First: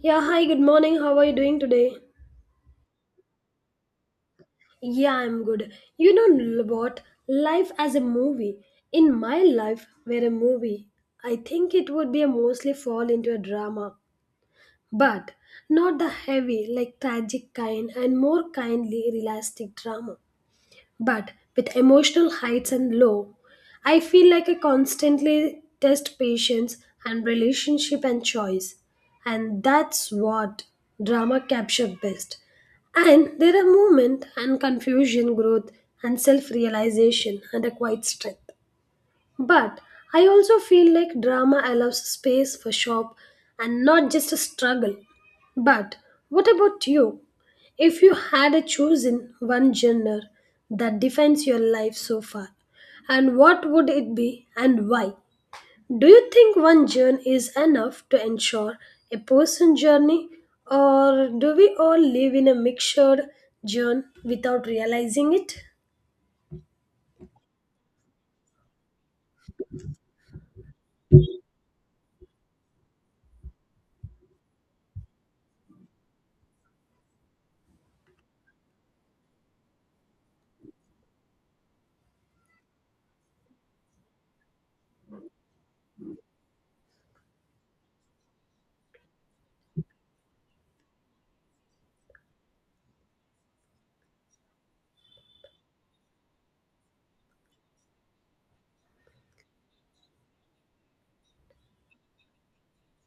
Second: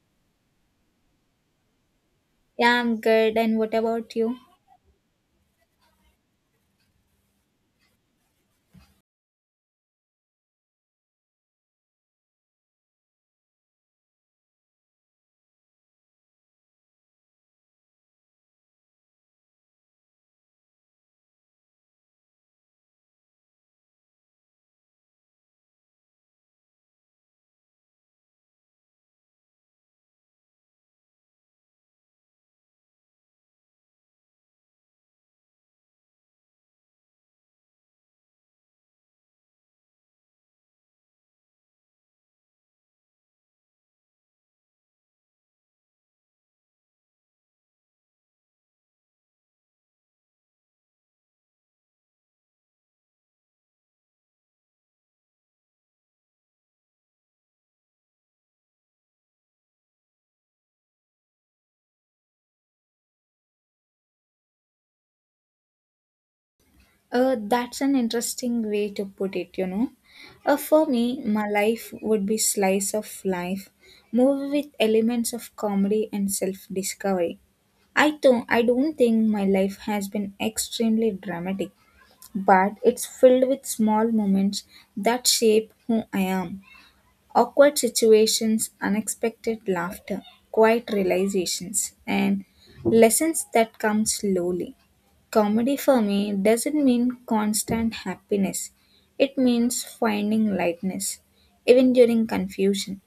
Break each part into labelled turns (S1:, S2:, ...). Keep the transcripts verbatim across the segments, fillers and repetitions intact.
S1: Yeah, hi, good morning. How are you doing today?
S2: Yeah, I'm good. And what about you?
S1: Yeah, I'm good. You know l- what? Life as a movie. In my life, were a movie, I think it would be a mostly fall into a drama. But not the heavy, like tragic kind, and more kindly realistic drama, but with emotional heights and low. I feel like I constantly test patience and relationship and choice, and that's what drama capture best. And there are movement and confusion, growth and self-realization and a quiet strength. But I also feel like drama allows space for shop and not just a struggle. But what about you? If you had a chosen one genre that defines your life so far, and what would it be and why? Do you think one journey is enough to ensure a person's journey, or do we all live in a mixed journey without realizing it?
S2: Uh, that's an interesting way to put it, you know. Uh, for me, my life would be slice of life, movie with elements of comedy and self-discovery. I don't, I don't think my life has been extremely dramatic, but it's filled with small moments that shape who I am. Awkward situations, unexpected laughter, quiet realizations, and lessons that come slowly. Comedy for me doesn't mean constant happiness, it means finding lightness, even during confusion.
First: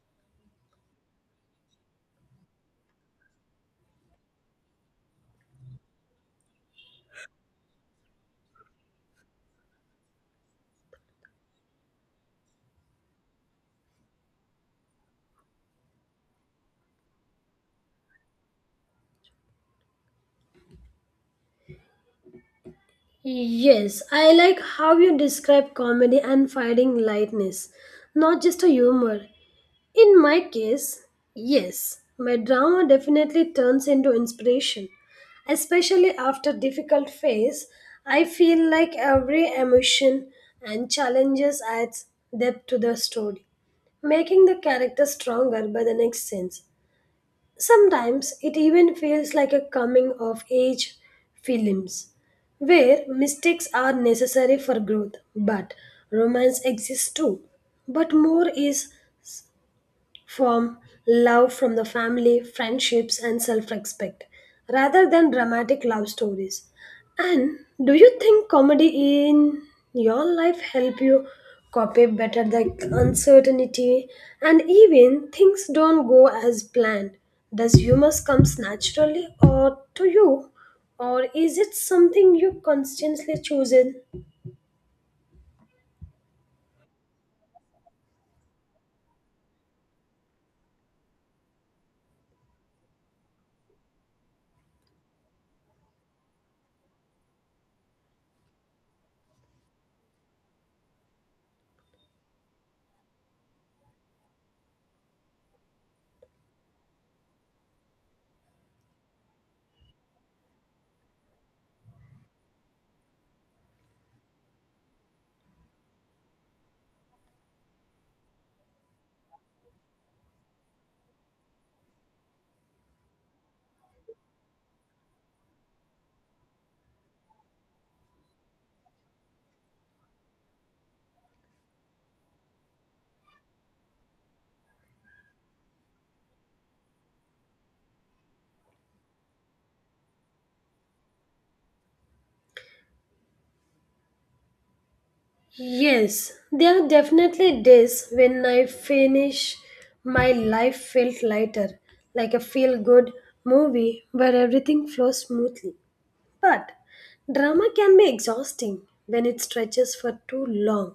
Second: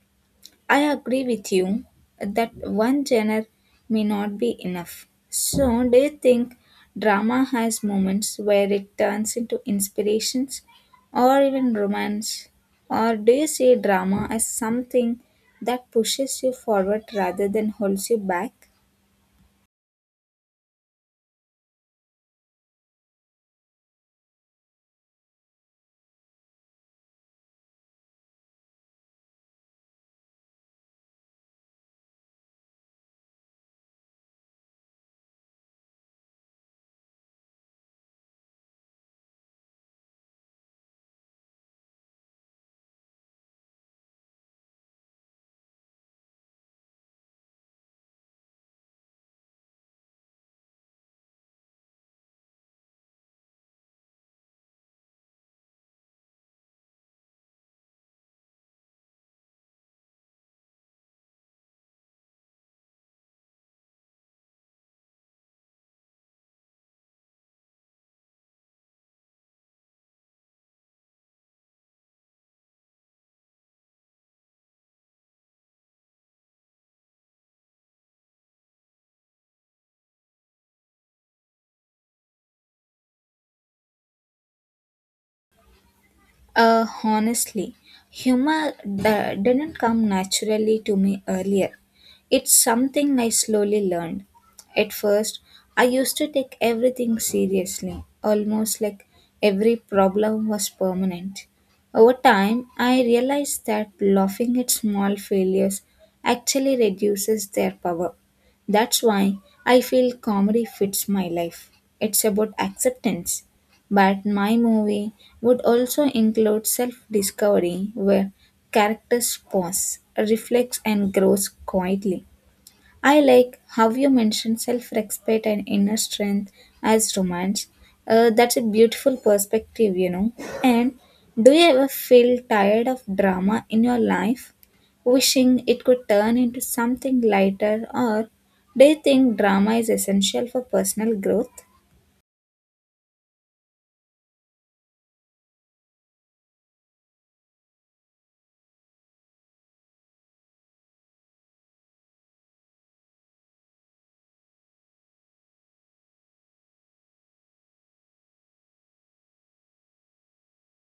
S2: I agree with you that one genre may not be enough. So, do you think drama has moments where it turns into inspirations or even romance? Or do you see drama as something that pushes you forward rather than holds you back?
S1: Yes, I like how you describe comedy and finding lightness, not just a humor. In my case, yes, my drama definitely turns into inspiration. Especially after difficult phase, I feel like every emotion and challenges adds depth to the story, making the character stronger by the next sense. Sometimes it even feels like a coming of age films where mistakes are necessary for growth, but romance exists too. But more is from love from the family, friendships, and self respect rather than dramatic love stories. And do you think comedy in your life help you copy better the uncertainty and even things don't go as planned? Does humor comes naturally or to you or is it something you constantly choose in?
S2: Uh, honestly, humor d- didn't come naturally to me earlier. It's something I slowly learned. At first, I used to take everything seriously, almost like every problem was permanent. Over time, I realized that laughing at small failures actually reduces their power. That's why I feel comedy fits my life. It's about acceptance but my movie would also include self discovery, where characters pause, reflects, and grows quietly. I like how you mentioned self respect and inner strength as romance. Uh, that's a beautiful perspective, you know. And do you ever feel tired of drama in your life, wishing it could turn into something lighter, or do you think drama is essential for personal growth?
S1: Yes, there are definitely days when I finish my life felt lighter, like a feel good movie where everything flows smoothly. But drama can be exhausting when it stretches for too long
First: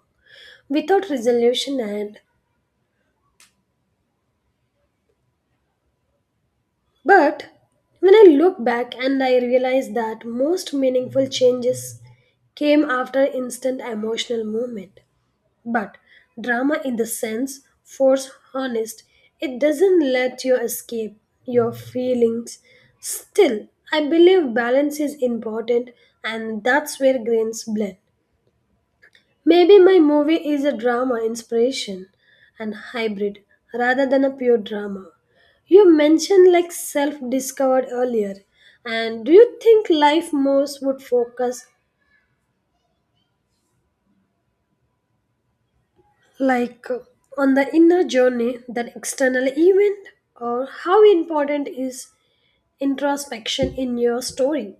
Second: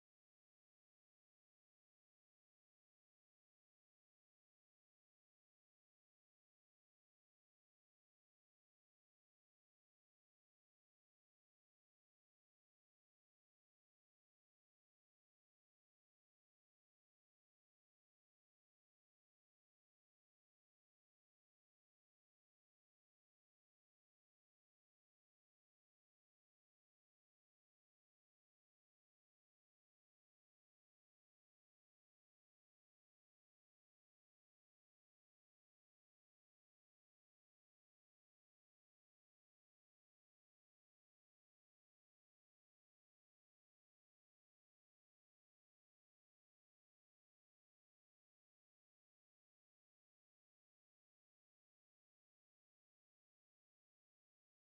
S1: without resolution and but when I look back and I realize that most meaningful changes came after instant emotional movement. But drama, in the sense, force honest, it doesn't let you escape your feelings. Still, I believe balance is important, and that's where grains blend. Maybe my movie is a drama inspiration and hybrid rather than a pure drama. You mentioned like self discovered earlier, and do you think life most would focus like uh, on the inner journey than external event, or how important is introspection in your story?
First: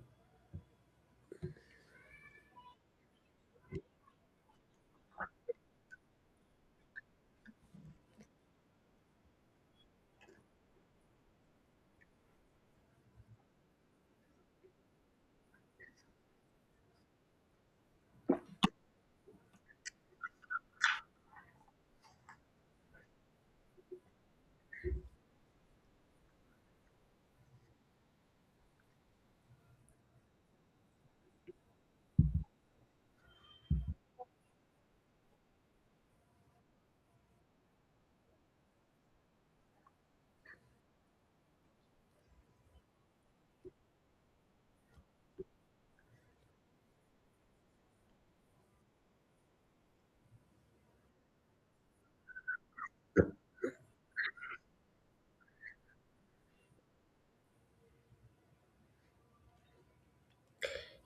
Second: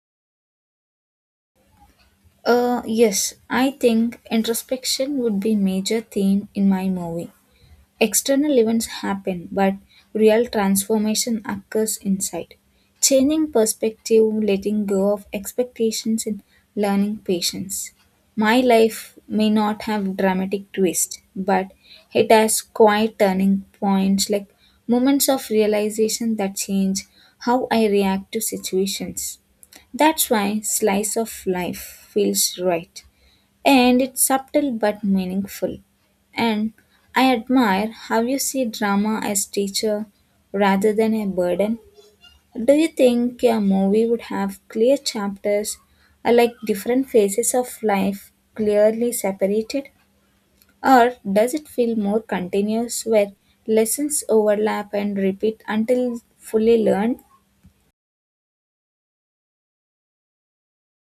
S2: Uh, yes, I think introspection would be major theme in my movie. External events happen, but real transformation occurs inside. Changing perspective, letting go of expectations, and learning patience. My life may not have dramatic twists, but it has quiet turning points like moments of realization that change how I react to situations. That's why slice of life feels right and it's subtle but meaningful. And I admire how you see drama as teacher rather than a burden. Do you think a movie would have clear chapters or like different phases of life clearly separated? Or does it feel more continuous where lessons overlap and repeat until fully learned?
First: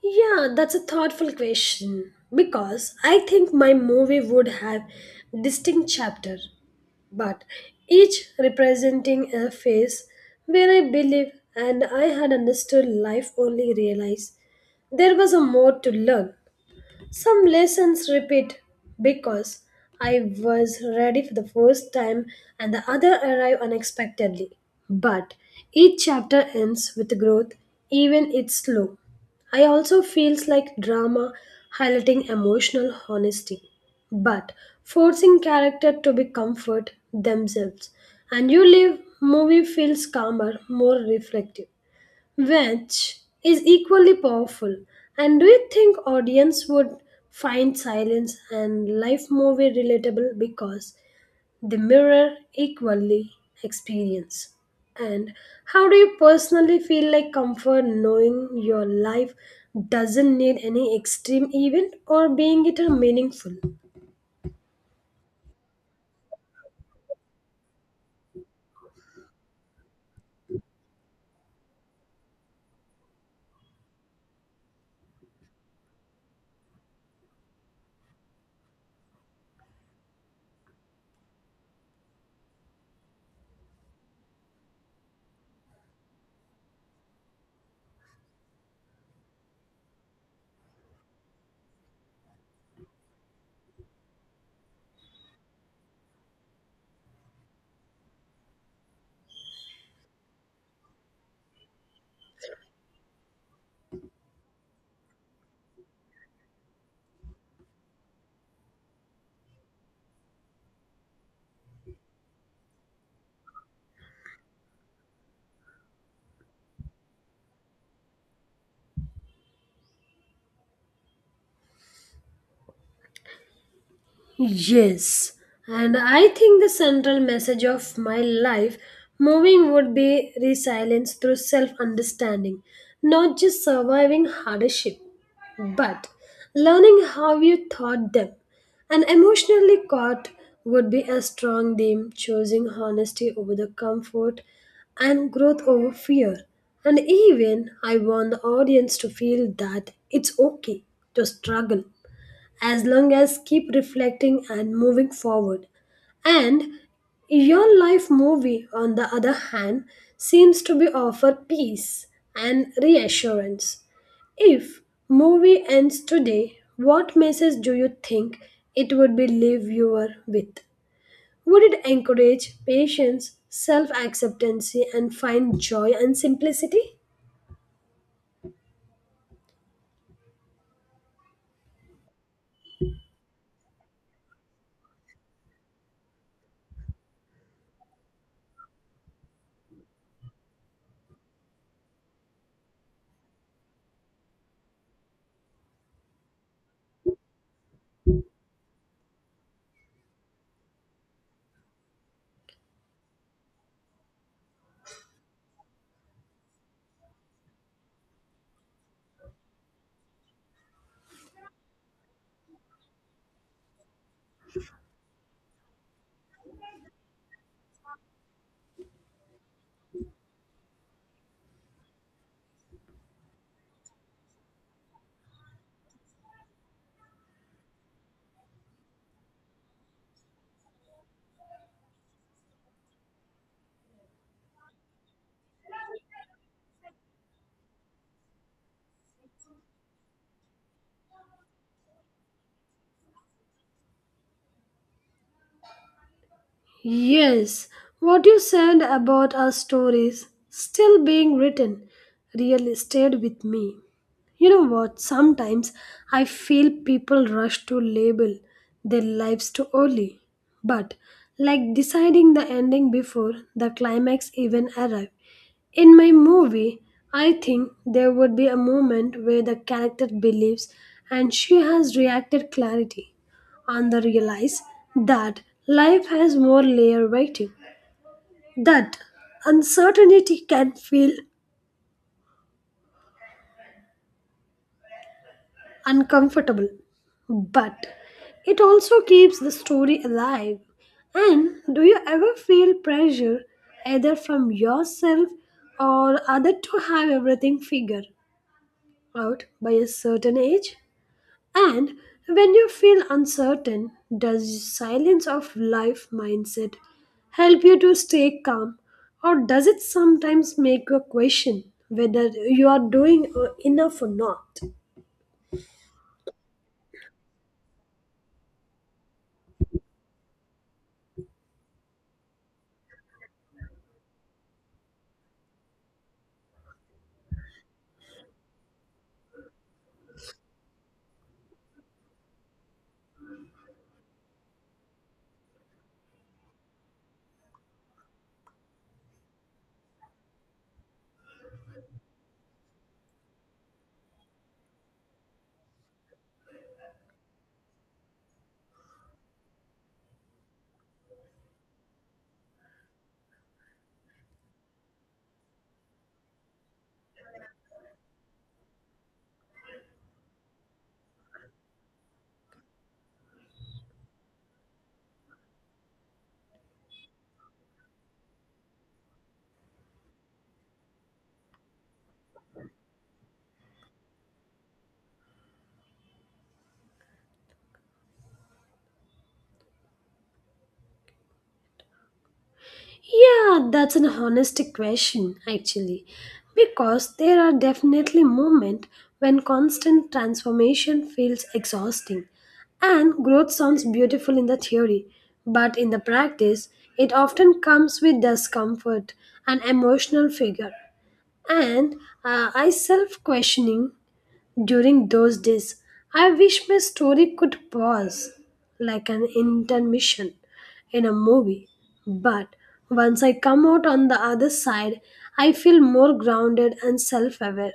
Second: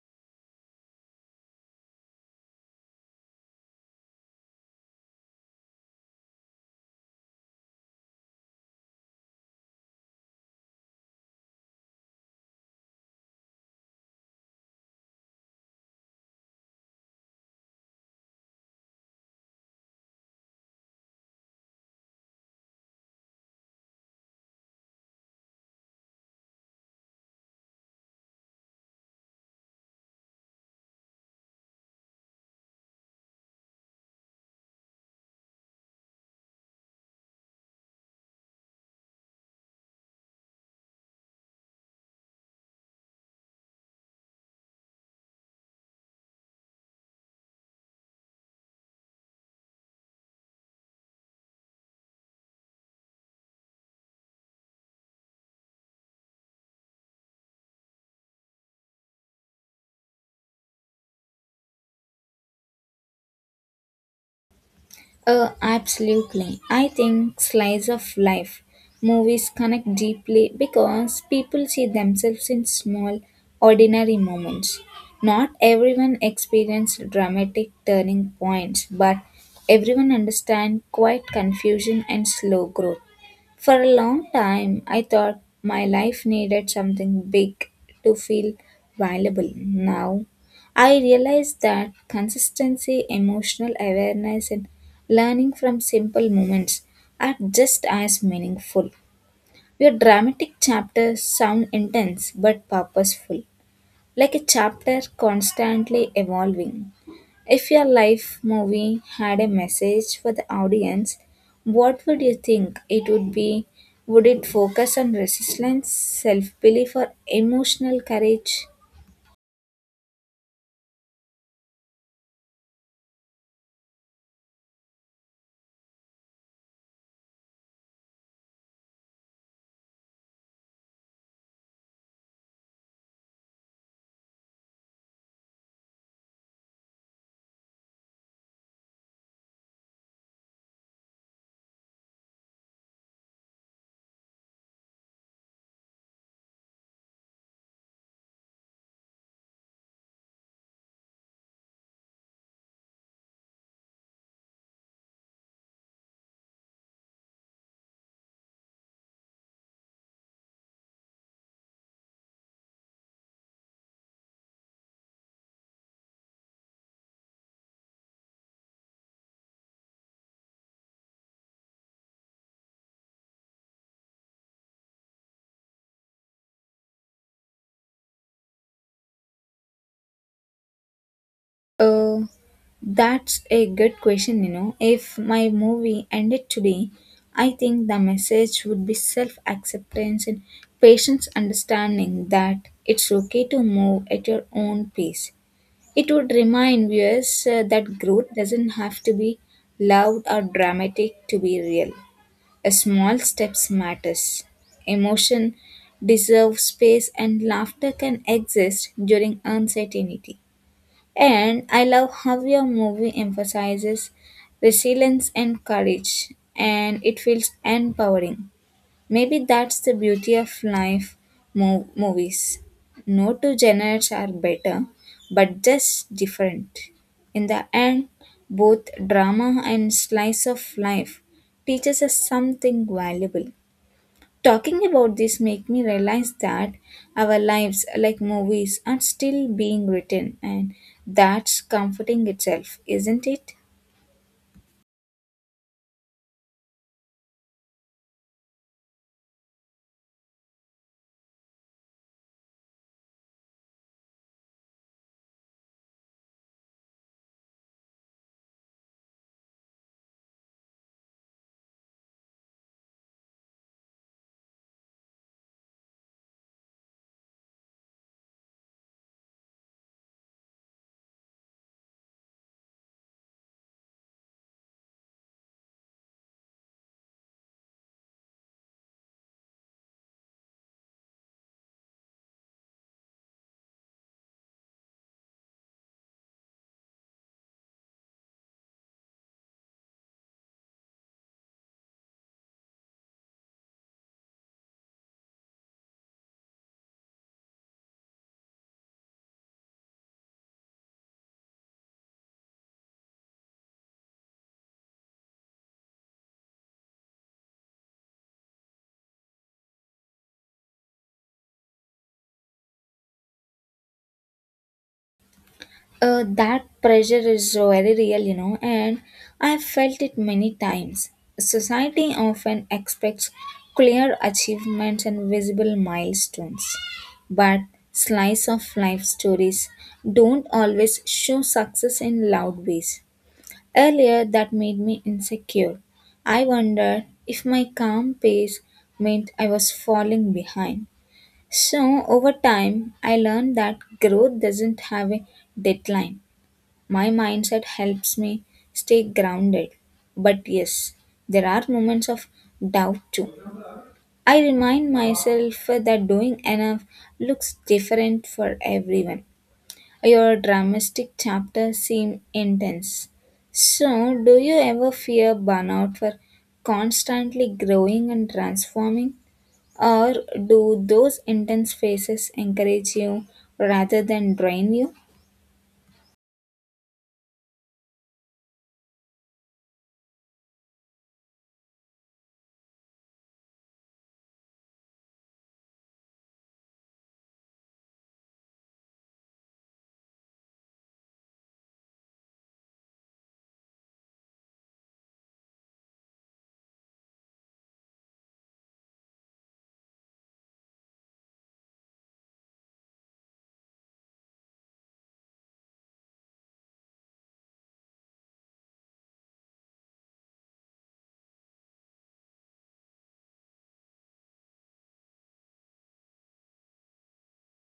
S1: Yeah, that's a thoughtful question because I think my movie would have distinct chapter, but each representing a phase where I believe and I had understood life only realized there was a more to learn. Some lessons repeat because I was ready for the first time and the other arrived unexpectedly. But each chapter ends with growth, even it's slow. I also feels like drama highlighting emotional honesty, but forcing character to be comfort themselves. And you leave movie feels calmer, more reflective, which is equally powerful. And do you think audience would find Silence and Life movie relatable because they mirror equally experience? And how do you personally feel like comfort knowing your life doesn't need any extreme event or being it a meaningful?
S2: Uh, absolutely. I think slice of life movies connect deeply because people see themselves in small, ordinary moments. Not everyone experienced dramatic turning points, but everyone understands quiet confusion and slow growth. For a long time, I thought my life needed something big to feel valuable. Now, I realize that consistency, emotional awareness, and learning from simple moments are just as meaningful. Your dramatic chapters sound intense but purposeful, like a chapter constantly evolving. If your life movie had a message for the audience, what would you think it would be? Would it focus on resistance, self belief, or emotional courage?
S1: Yes, and I think the central message of my life moving would be resilience through self understanding, not just surviving hardship, but learning how you thought them. And emotionally caught would be a strong theme, choosing honesty over the comfort and growth over fear. And even I want the audience to feel that it's okay to struggle as long as keep reflecting and moving forward. And your life movie, on the other hand, seems to be offer peace and reassurance. If movie ends today, what message do you think it would be leave viewer with? Would it encourage patience, self-acceptancy and find joy and simplicity?
S2: Uh, that's a good question, you know. If my movie ended today, I think the message would be self acceptance and patience, understanding that it's okay to move at your own pace. It would remind viewers uh, that growth doesn't have to be loud or dramatic to be real. A small steps matters. Emotion deserves space and laughter can exist during uncertainty. And I love how your movie emphasizes resilience and courage and it feels empowering. Maybe that's the beauty of life, mo- movies. No two genres are better, but just different. In the end, both drama and slice of life teaches us something valuable. Talking about this make me realize that our lives, like movies, are still being written, and that's comforting itself, isn't it?
S1: Yes, what you said about our stories still being written really stayed with me. You know what? Sometimes I feel people rush to label their lives too early, but like deciding the ending before the climax even arrives in my movie, I think there would be a moment where the character believes and she has reacted clarity and they realize that life has more layer waiting. That uncertainty can feel uncomfortable, but it also keeps the story alive. And do you ever feel pressure either from yourself or other to have everything figured out by a certain age? And when you feel uncertain, does silence of life mindset help you to stay calm? Or does it sometimes make you question whether you are doing uh, enough or not?
S2: Uh, that pressure is very real, you know, and I've felt it many times. Society often expects clear achievements and visible milestones, but slice of life stories don't always show success in loud ways. Earlier, that made me insecure. I wondered if my calm pace meant I was falling behind. So, over time, I learned that growth doesn't have a deadline. My mindset helps me stay grounded. But yes, there are moments of doubt too. I remind myself that doing enough looks different for everyone. Your dramatic chapters seem intense. So, do you ever fear burnout for constantly growing and transforming? Or do those intense phases encourage you rather than drain you?
S1: Yeah, that's an honest question, actually, because there are definitely moments when constant transformation feels exhausting, and growth sounds beautiful in the theory, but in the practice, it often comes with discomfort and emotional figure. And uh, I self questioning during those days, I wish my story could pause like an intermission in a movie. But once I come out on the other side, I feel more grounded and self aware.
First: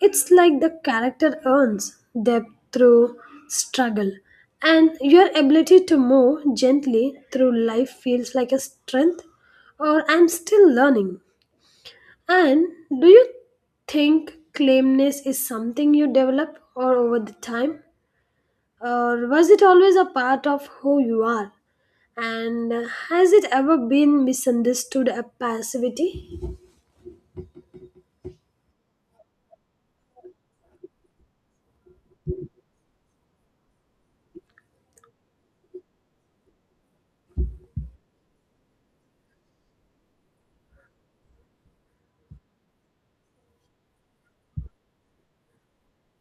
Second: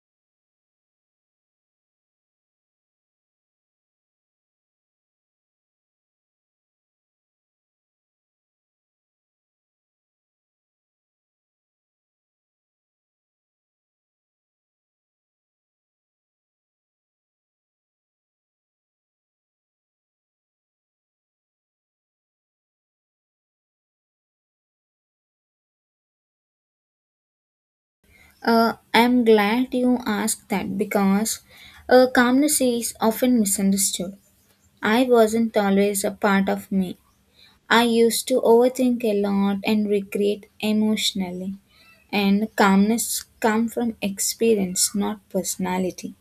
S1: It's like the character earns depth through struggle, and your ability to move gently through life feels like a strength, or I'm still learning. And do you think claimness is something you develop or over the time? Or was it always a part of who you are? And has it ever been misunderstood as passivity?
S2: Uh, I'm glad you asked that because uh, calmness is often misunderstood. I wasn't always a part of me. I used to overthink a lot and regret emotionally. And calmness come from experience, not personality.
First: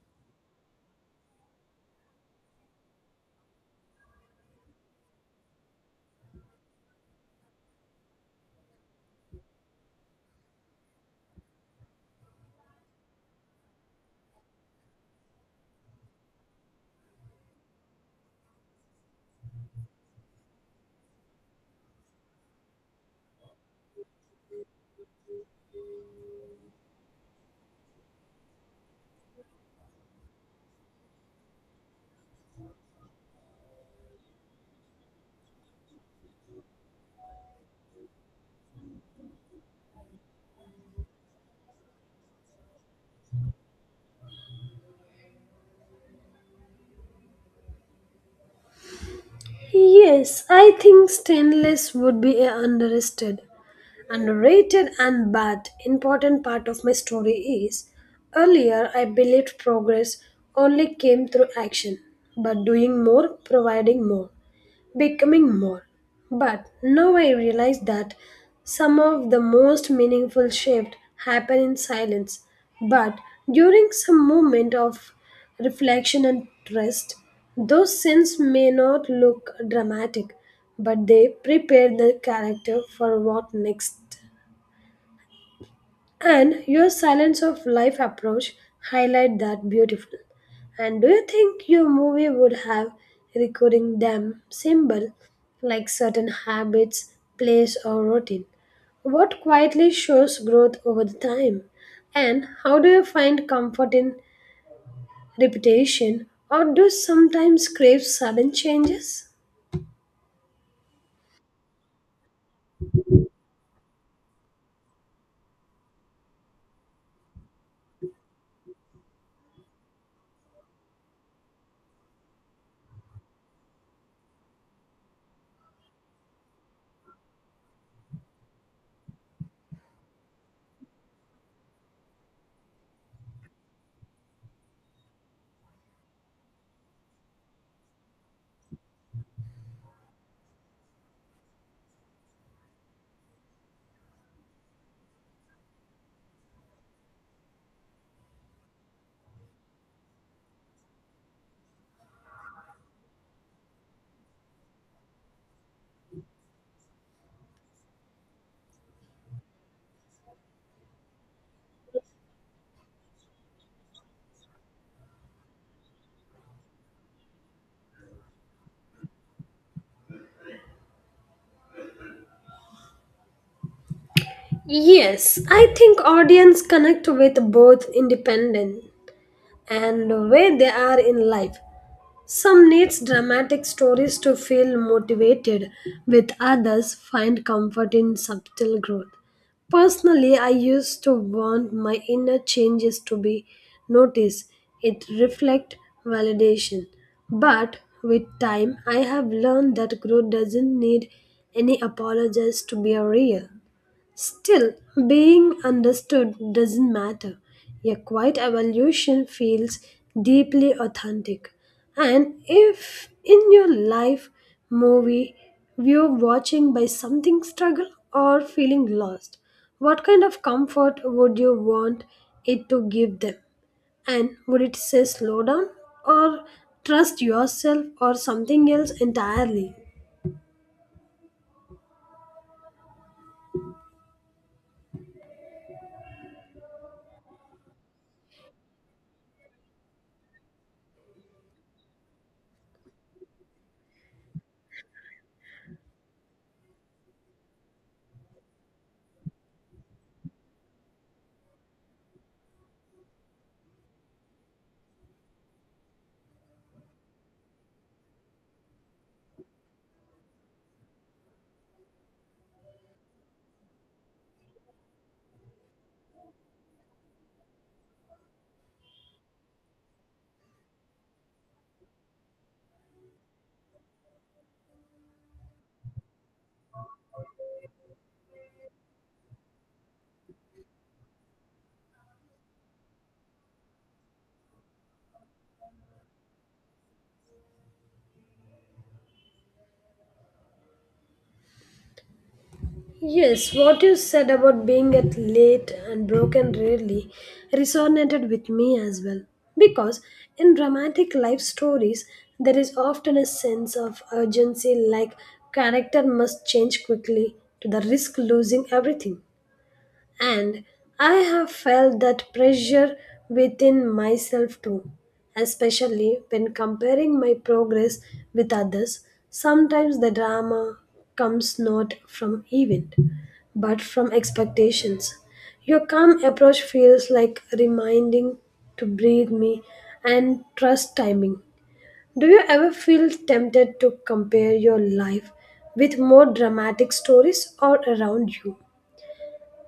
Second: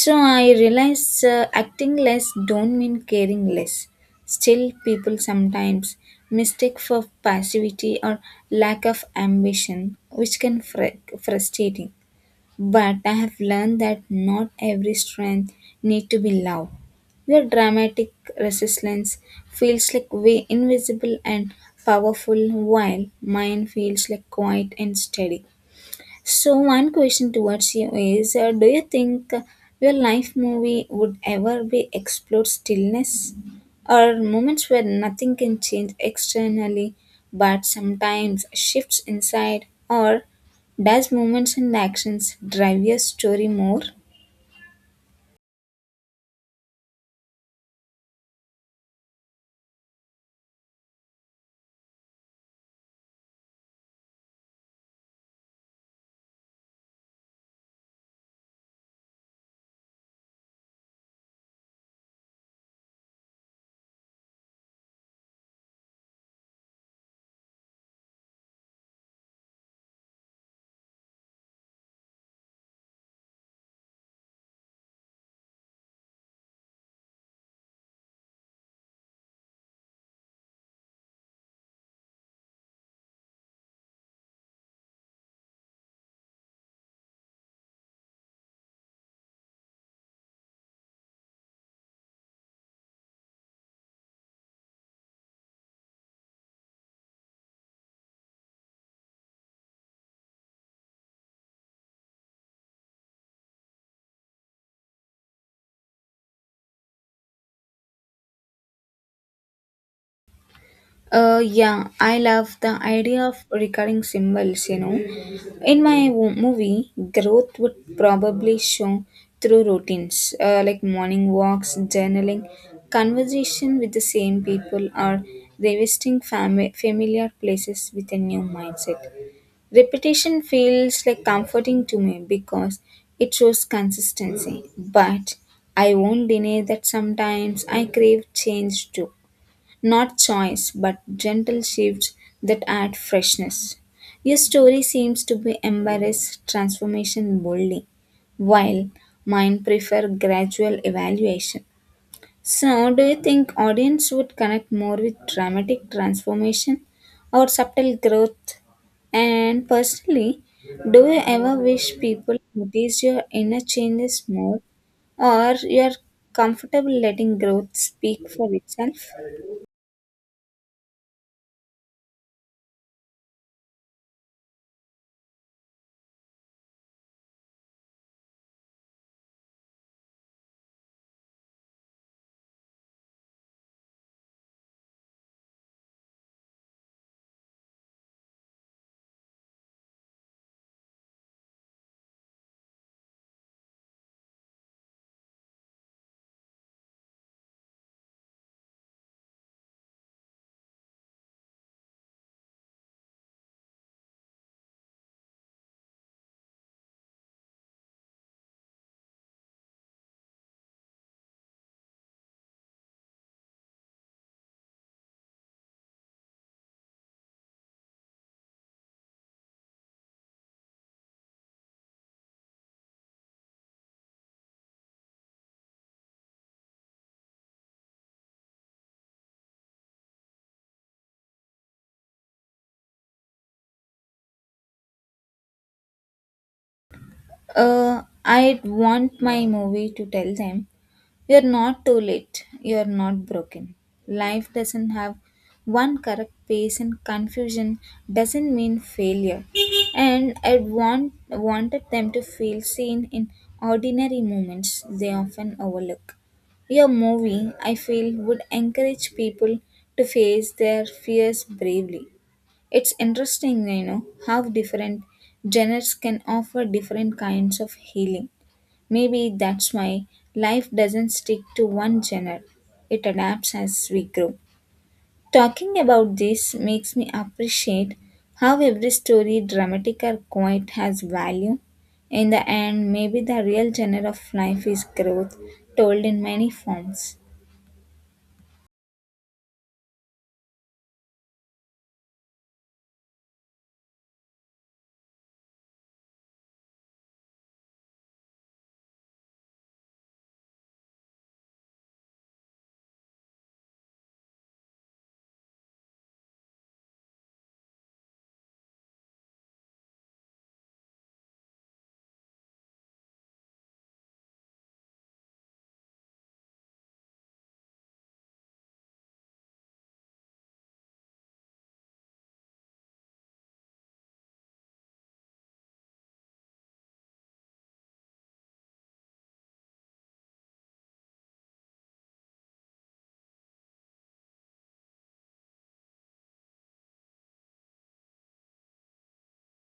S2: So I realized uh, acting less don't mean caring less. Still, people sometimes mistake for passivity or lack of ambition, which can fr- frustrating. But I have learned that not every strength need to be loud. Your dramatic resistance feels like way invisible and powerful while mine feels like quiet and steady. So, one question towards you is uh, do you think uh, your life movie would ever be explored stillness or moments where nothing can change externally but sometimes shifts inside? Or does moments and actions drive your story more?
S1: Yes, I think stainless would be a underrated, underrated and bad important part of my story is earlier I believed progress only came through action, but doing more, providing more, becoming more. But now I realize that some of the most meaningful shifts happen in silence, but during some moment of reflection and rest, those sins may not look dramatic, but they prepare the character for what next. And your silence of life approach highlight that beautiful. And do you think your movie would have recording them symbol like certain habits, place or routine? What quietly shows growth over the time? And how do you find comfort in repetition, or do you sometimes crave sudden changes?
S2: Uh, yeah, I love the idea of recurring symbols, you know. In my wo- movie, growth would probably show through routines uh, like morning walks, journaling, conversation with the same people, or revisiting fami- familiar places with a new mindset. Repetition feels like comforting to me because it shows consistency, but I won't deny that sometimes I crave change too, not choice, but gentle shifts that add freshness. Your story seems to be embrace transformation boldly, while mine prefer gradual evaluation. So, do you think audience would connect more with dramatic transformation or subtle growth? And personally, do you ever wish people notice your inner changes more, or you are comfortable letting growth speak for itself?
S1: Yes, I think audience connect with both independent and where they are in life. Some needs dramatic stories to feel motivated, with others find comfort in subtle growth. Personally, I used to want my inner changes to be noticed. It reflect validation. But with time, I have learned that growth doesn't need any apologies to be real. Still, being understood doesn't matter. A quiet evolution feels deeply authentic. And if in your life movie you're watching by something struggle or feeling lost, what kind of comfort would you want it to give them? And would it say slow down or trust yourself or something else entirely?
S2: Uh, I want my movie to tell them you're not too late, you're not broken. Life doesn't have one correct pace, and confusion doesn't mean failure. And I want wanted them to feel seen in ordinary moments they often overlook. Your movie, I feel, would encourage people to face their fears bravely. It's interesting, you know, how different genres can offer different kinds of healing. Maybe that's why life doesn't stick to one genre, it adapts as we grow. Talking about this makes me appreciate how every story, dramatic or quiet, has value. In the end, maybe the real genre of life is growth, told in many forms.
S1: Yes, what you said about being at late and broken rarely resonated with me as well. Because in dramatic life stories, there is often a sense of urgency like character must change quickly to the risk losing everything. And I have felt that pressure within myself too, especially when comparing my progress with others. Sometimes the drama comes not from event, but from expectations. Your calm approach feels like reminding to breathe me and trust timing. Do you ever feel tempted to compare your life with more dramatic stories or around you?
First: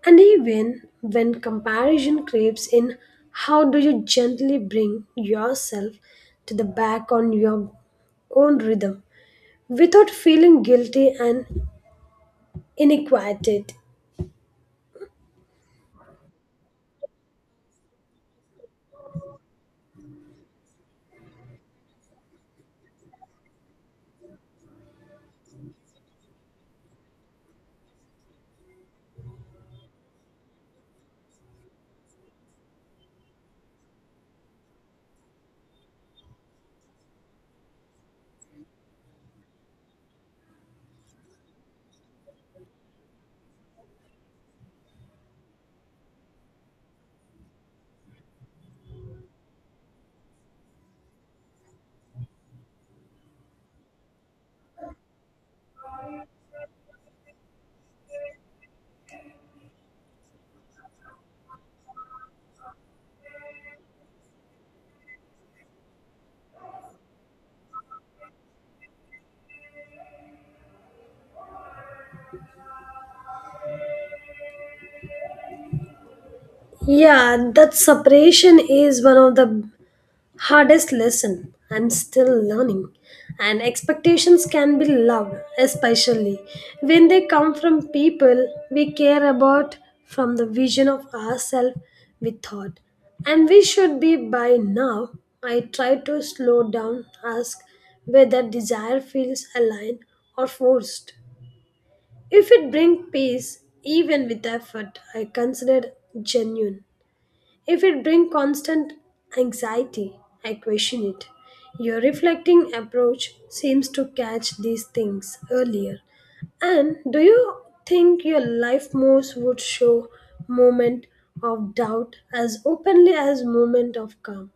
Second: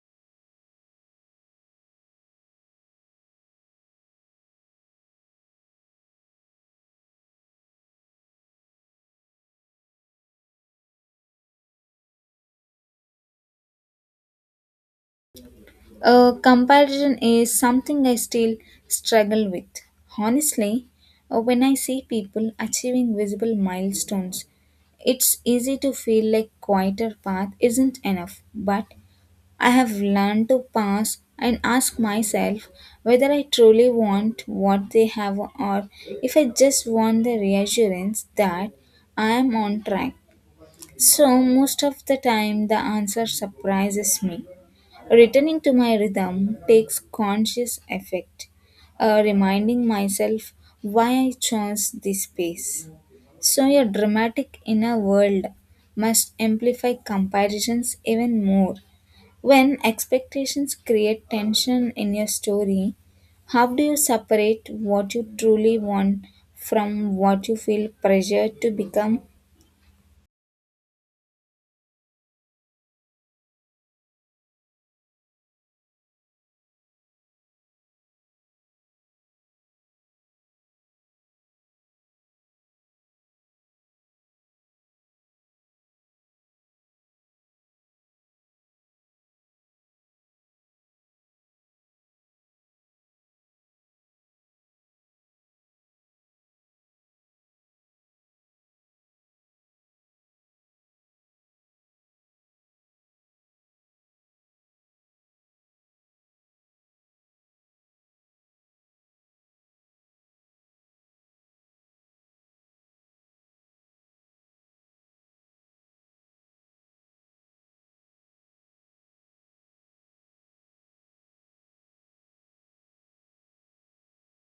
S1: And even when comparison creeps in, how do you gently bring yourself to the back on your own rhythm without feeling guilty and inadequate?
S2: Uh, comparison is something I still struggle with. Honestly, uh, when I see people achieving visible milestones, it's easy to feel like quieter path isn't enough. But I have learned to pause and ask myself whether I truly want what they have or if I just want the reassurance that I am on track. So most of the time the answer surprises me. Returning to my rhythm takes conscious effect, uh, reminding myself why I chose this space. So, your dramatic inner world must amplify comparisons even more. When expectations create tension in your story, how do you separate what you truly want from what you feel pressured to become?
S1: Yeah, that separation is one of the hardest lesson I'm still learning, and expectations can be loud, especially when they come from people we care about, from the vision of ourselves we thought and we should be by now. I try to slow down ask whether desire feels aligned or forced. If it brings peace even with effort I consider it genuine. If it brings constant anxiety, I question it. Your reflecting approach seems to catch these things earlier. And do you think your life moves would show moment of doubt as openly as moment of calm?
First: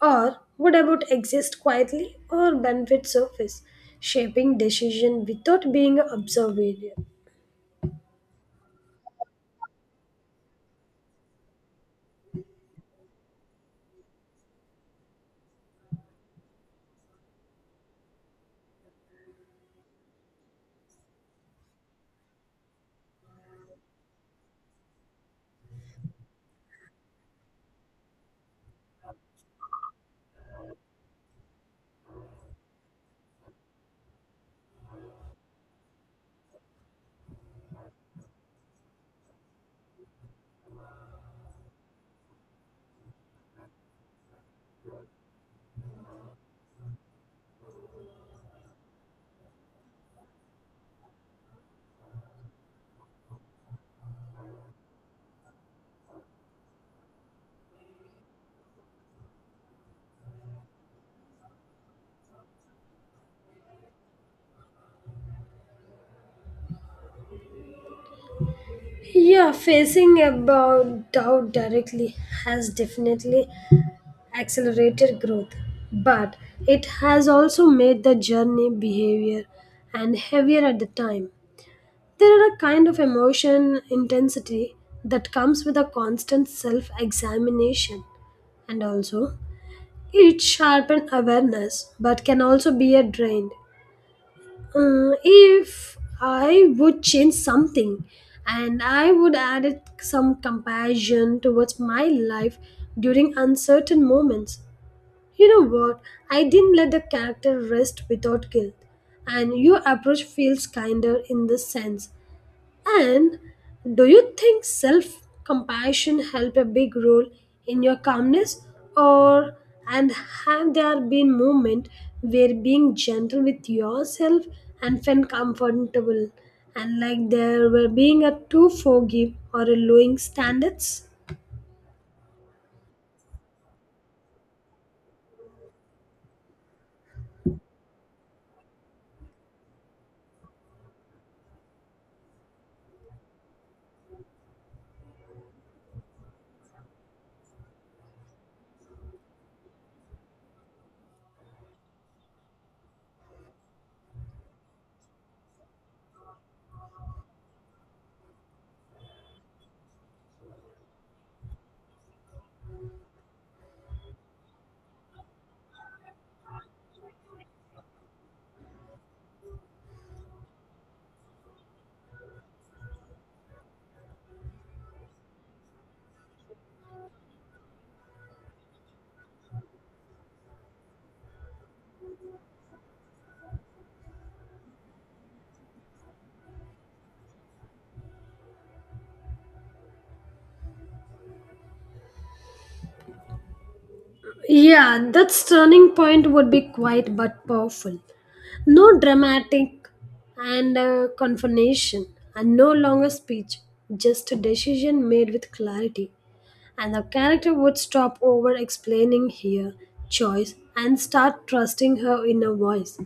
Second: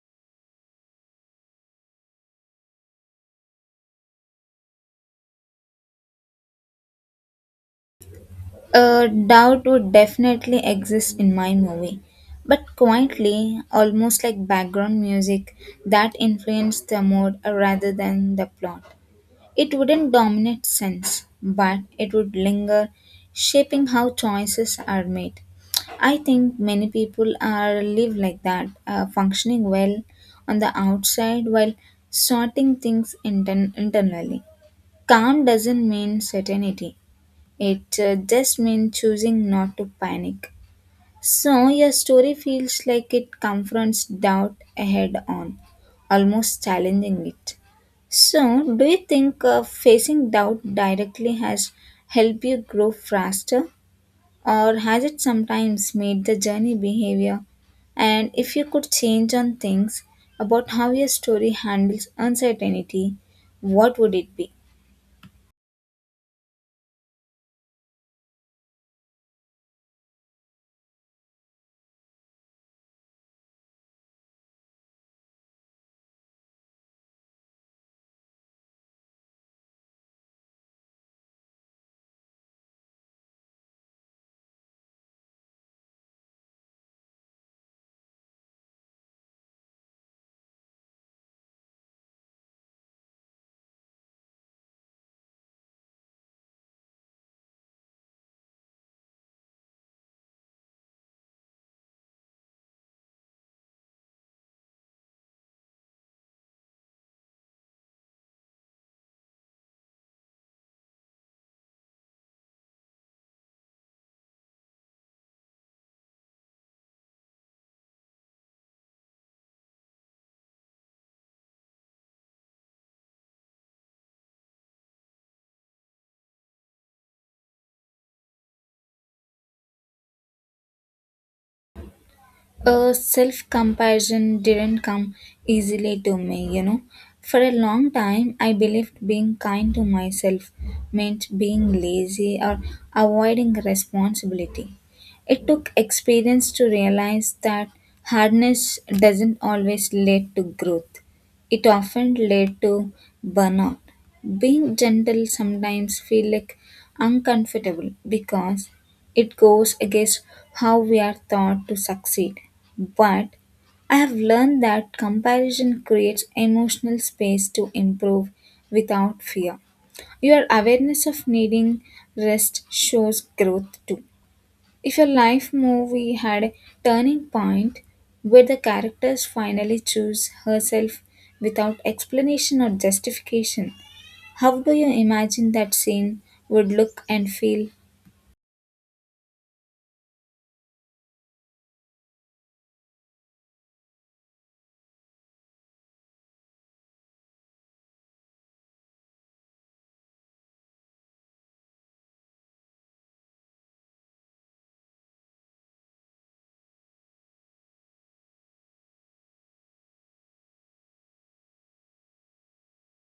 S1: Or would about exist quietly or benefit surface, shaping decision without being observed?
S2: A doubt would definitely exist in my movie, but quietly, almost like background music that influenced the mood rather than the plot. It wouldn't dominate sense, but it would linger, shaping how choices are made. I think many people are live like that, uh, functioning well on the outside while sorting things intern- internally. Calm doesn't mean certainty. It uh, just means choosing not to panic. So, your story feels like it confronts doubt head on, almost challenging it. So, do you think uh, facing doubt directly has helped you grow faster, or has it sometimes made the journey behavior? And if you could change on things about how your story handles uncertainty, what would it be?
S1: Yeah, facing about doubt directly has definitely accelerated growth, but it has also made the journey behavior and heavier at the time. There are a kind of emotion intensity that comes with a constant self examination, and also it sharpens awareness but can also be a drain. Uh, if I would change something and I would add it some compassion towards my life during uncertain moments. You know what? I didn't let the character rest without guilt, and your approach feels kinder in this sense. And do you think self compassion helped a big role in your calmness or and have there been moments where being gentle with yourself and felt comfortable and like there were being a too forgive or a lowing standards?
S2: Uh, self comparison didn't come easily to me, you know. For a long time, I believed being kind to myself meant being lazy or avoiding responsibility. It took experience to realize that hardness doesn't always lead to growth, it often led to burnout. Being gentle sometimes feel like uncomfortable because it goes against how we are taught to succeed. But I have learned that comparison creates emotional space to improve without fear. Your awareness of needing rest shows growth too. If your life movie had a turning point where the characters finally choose herself without explanation or justification, how do you imagine that scene would look and feel?
S1: Yeah, that turning point would be quiet but powerful. No dramatic and uh, confrontation, and no longer speech, just a decision made with clarity. And the character would stop over explaining her choice and start trusting her inner voice.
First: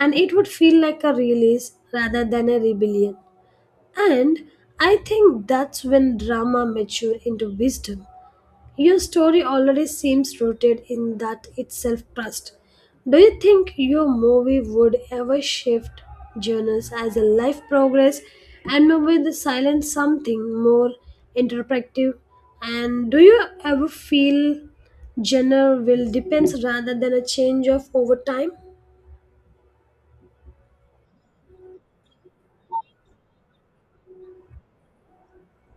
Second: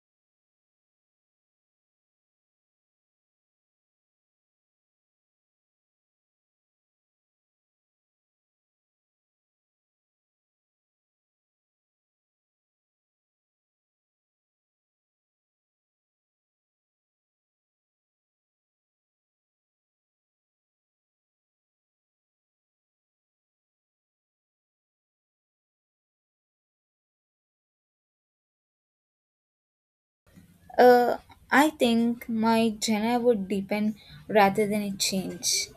S1: And it would feel like a release rather than a rebellion. And I think that's when drama matured into wisdom. Your story already seems rooted in that itself trust. Do you think your movie would ever shift genres as a life progress and move with the silent something more interpretive? And do you ever feel genre will depends rather than a change of over time?
S2: Uh, I think my genre would deepen rather than it change.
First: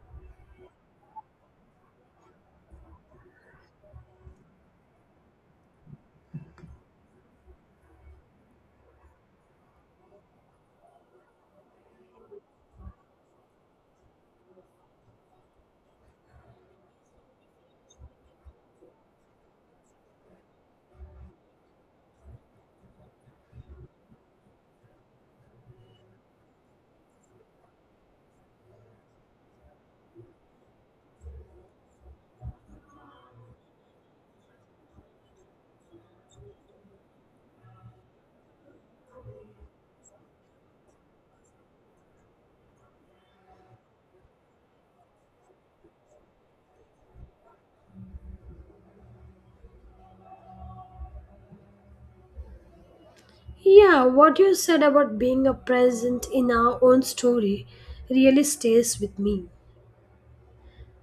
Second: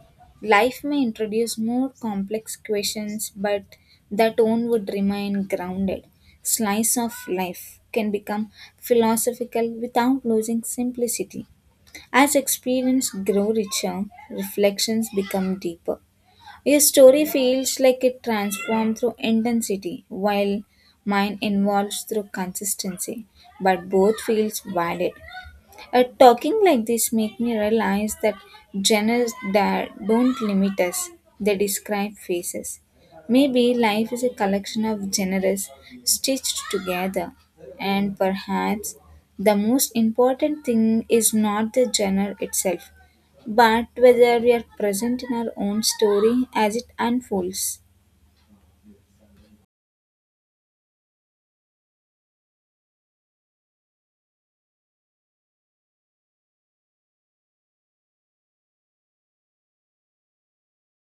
S2: Life may introduce more complex questions, but the tone would remain grounded. Slice of life can become philosophical without losing simplicity. As experience grow richer, reflections become deeper. Your story feels like it transforms through intensity, while mine involves through consistency, but both feels valid. Uh, talking like this make me realize that genres that don't limit us, they describe faces. Maybe life is a collection of genres stitched together, and perhaps the most important thing is not the genre itself, but whether we are present in our own story as it unfolds.
S1: Yeah, what you said about being a present in our own story really stays with me.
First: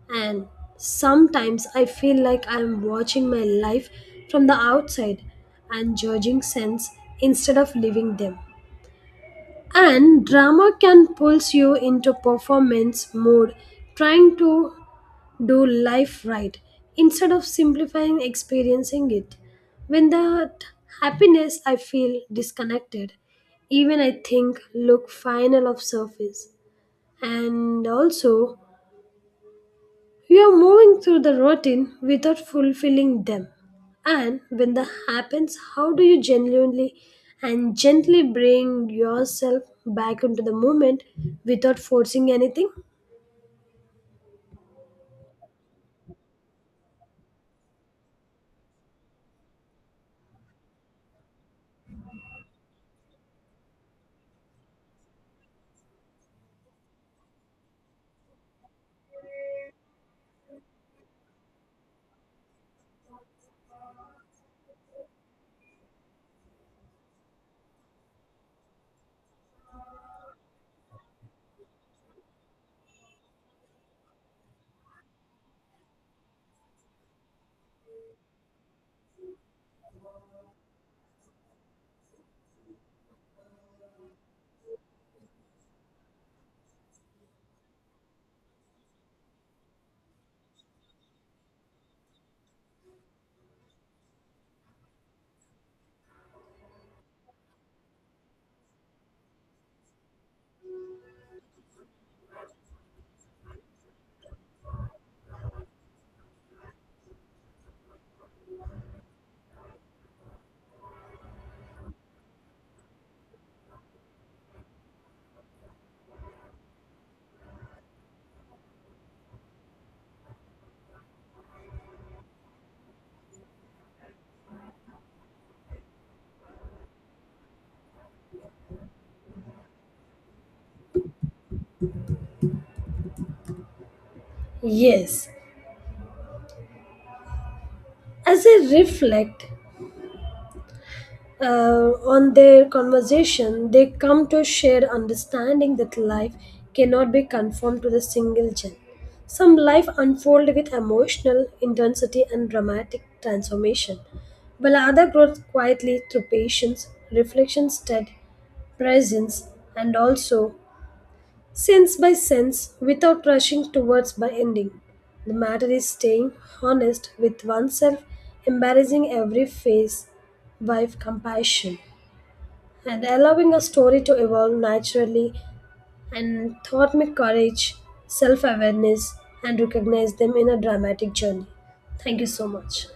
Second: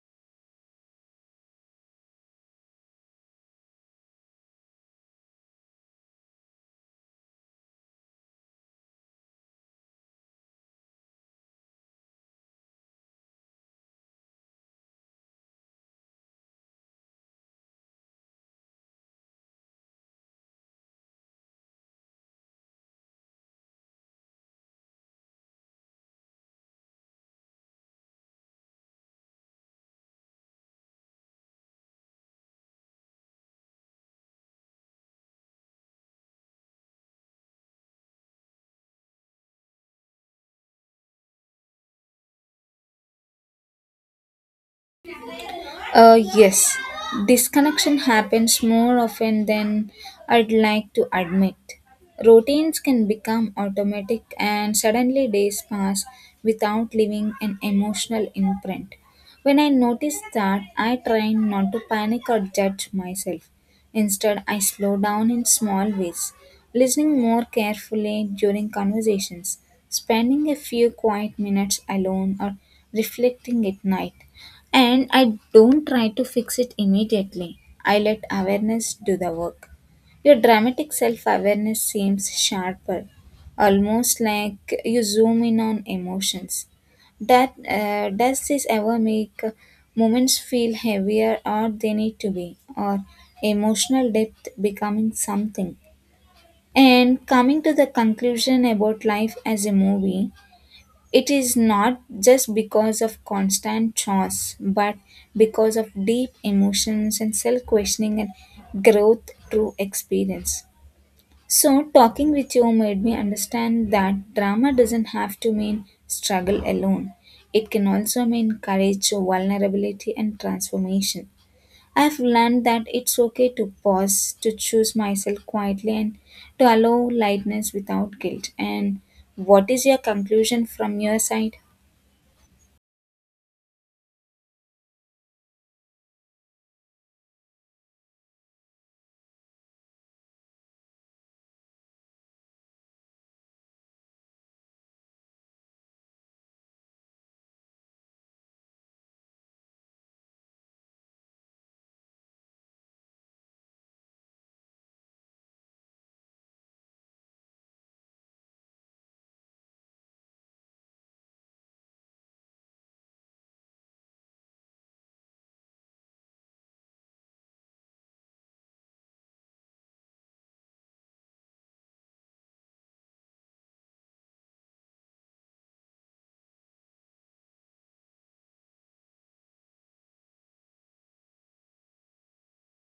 S1: And sometimes I feel like I'm watching my life from the outside and judging sense instead of living them. And drama can pulls you into performance mode, trying to do life right instead of simplifying experiencing it. When that happiness I feel disconnected, even I think look final of surface. And also you're moving through the routine without fulfilling them. And when that happens, how do you genuinely and gently bring yourself back into the moment without forcing anything?
S2: Uh, yes, disconnection happens more often than I'd like to admit. Routines can become automatic, and suddenly days pass without leaving an emotional imprint. When I notice that, I try not to panic or judge myself. Instead, I slow down in small ways, listening more carefully during conversations, spending a few quiet minutes alone, or reflecting at night. And I don't try to fix it immediately. I let awareness do the work. Your dramatic self awareness seems sharper, almost like you zoom in on emotions. That, uh, does this ever make moments feel heavier or they need to be, or emotional depth becoming something? And coming to the conclusion about life as a movie, it is not just because of constant chores, but because of deep emotions and self questioning and growth through experience. So, talking with you made me understand that drama doesn't have to mean struggle alone. It can also mean courage, vulnerability, and transformation. I've learned that it's okay to pause, to choose myself quietly, and to allow lightness without guilt. And what is your conclusion from your side?
S1: Yes, as I reflect, uh, on their conversation, they come to a shared understanding that life cannot be conformed to the single gen. Some life unfold with emotional intensity and dramatic transformation, while other grows quietly through patience, reflection, stead, presence, and also sense by sense without rushing towards by ending. The matter is staying honest with oneself, embarrassing every phase with compassion and allowing a story to evolve naturally and taught me courage, self awareness, and recognized them in a dramatic journey. Thank you so much.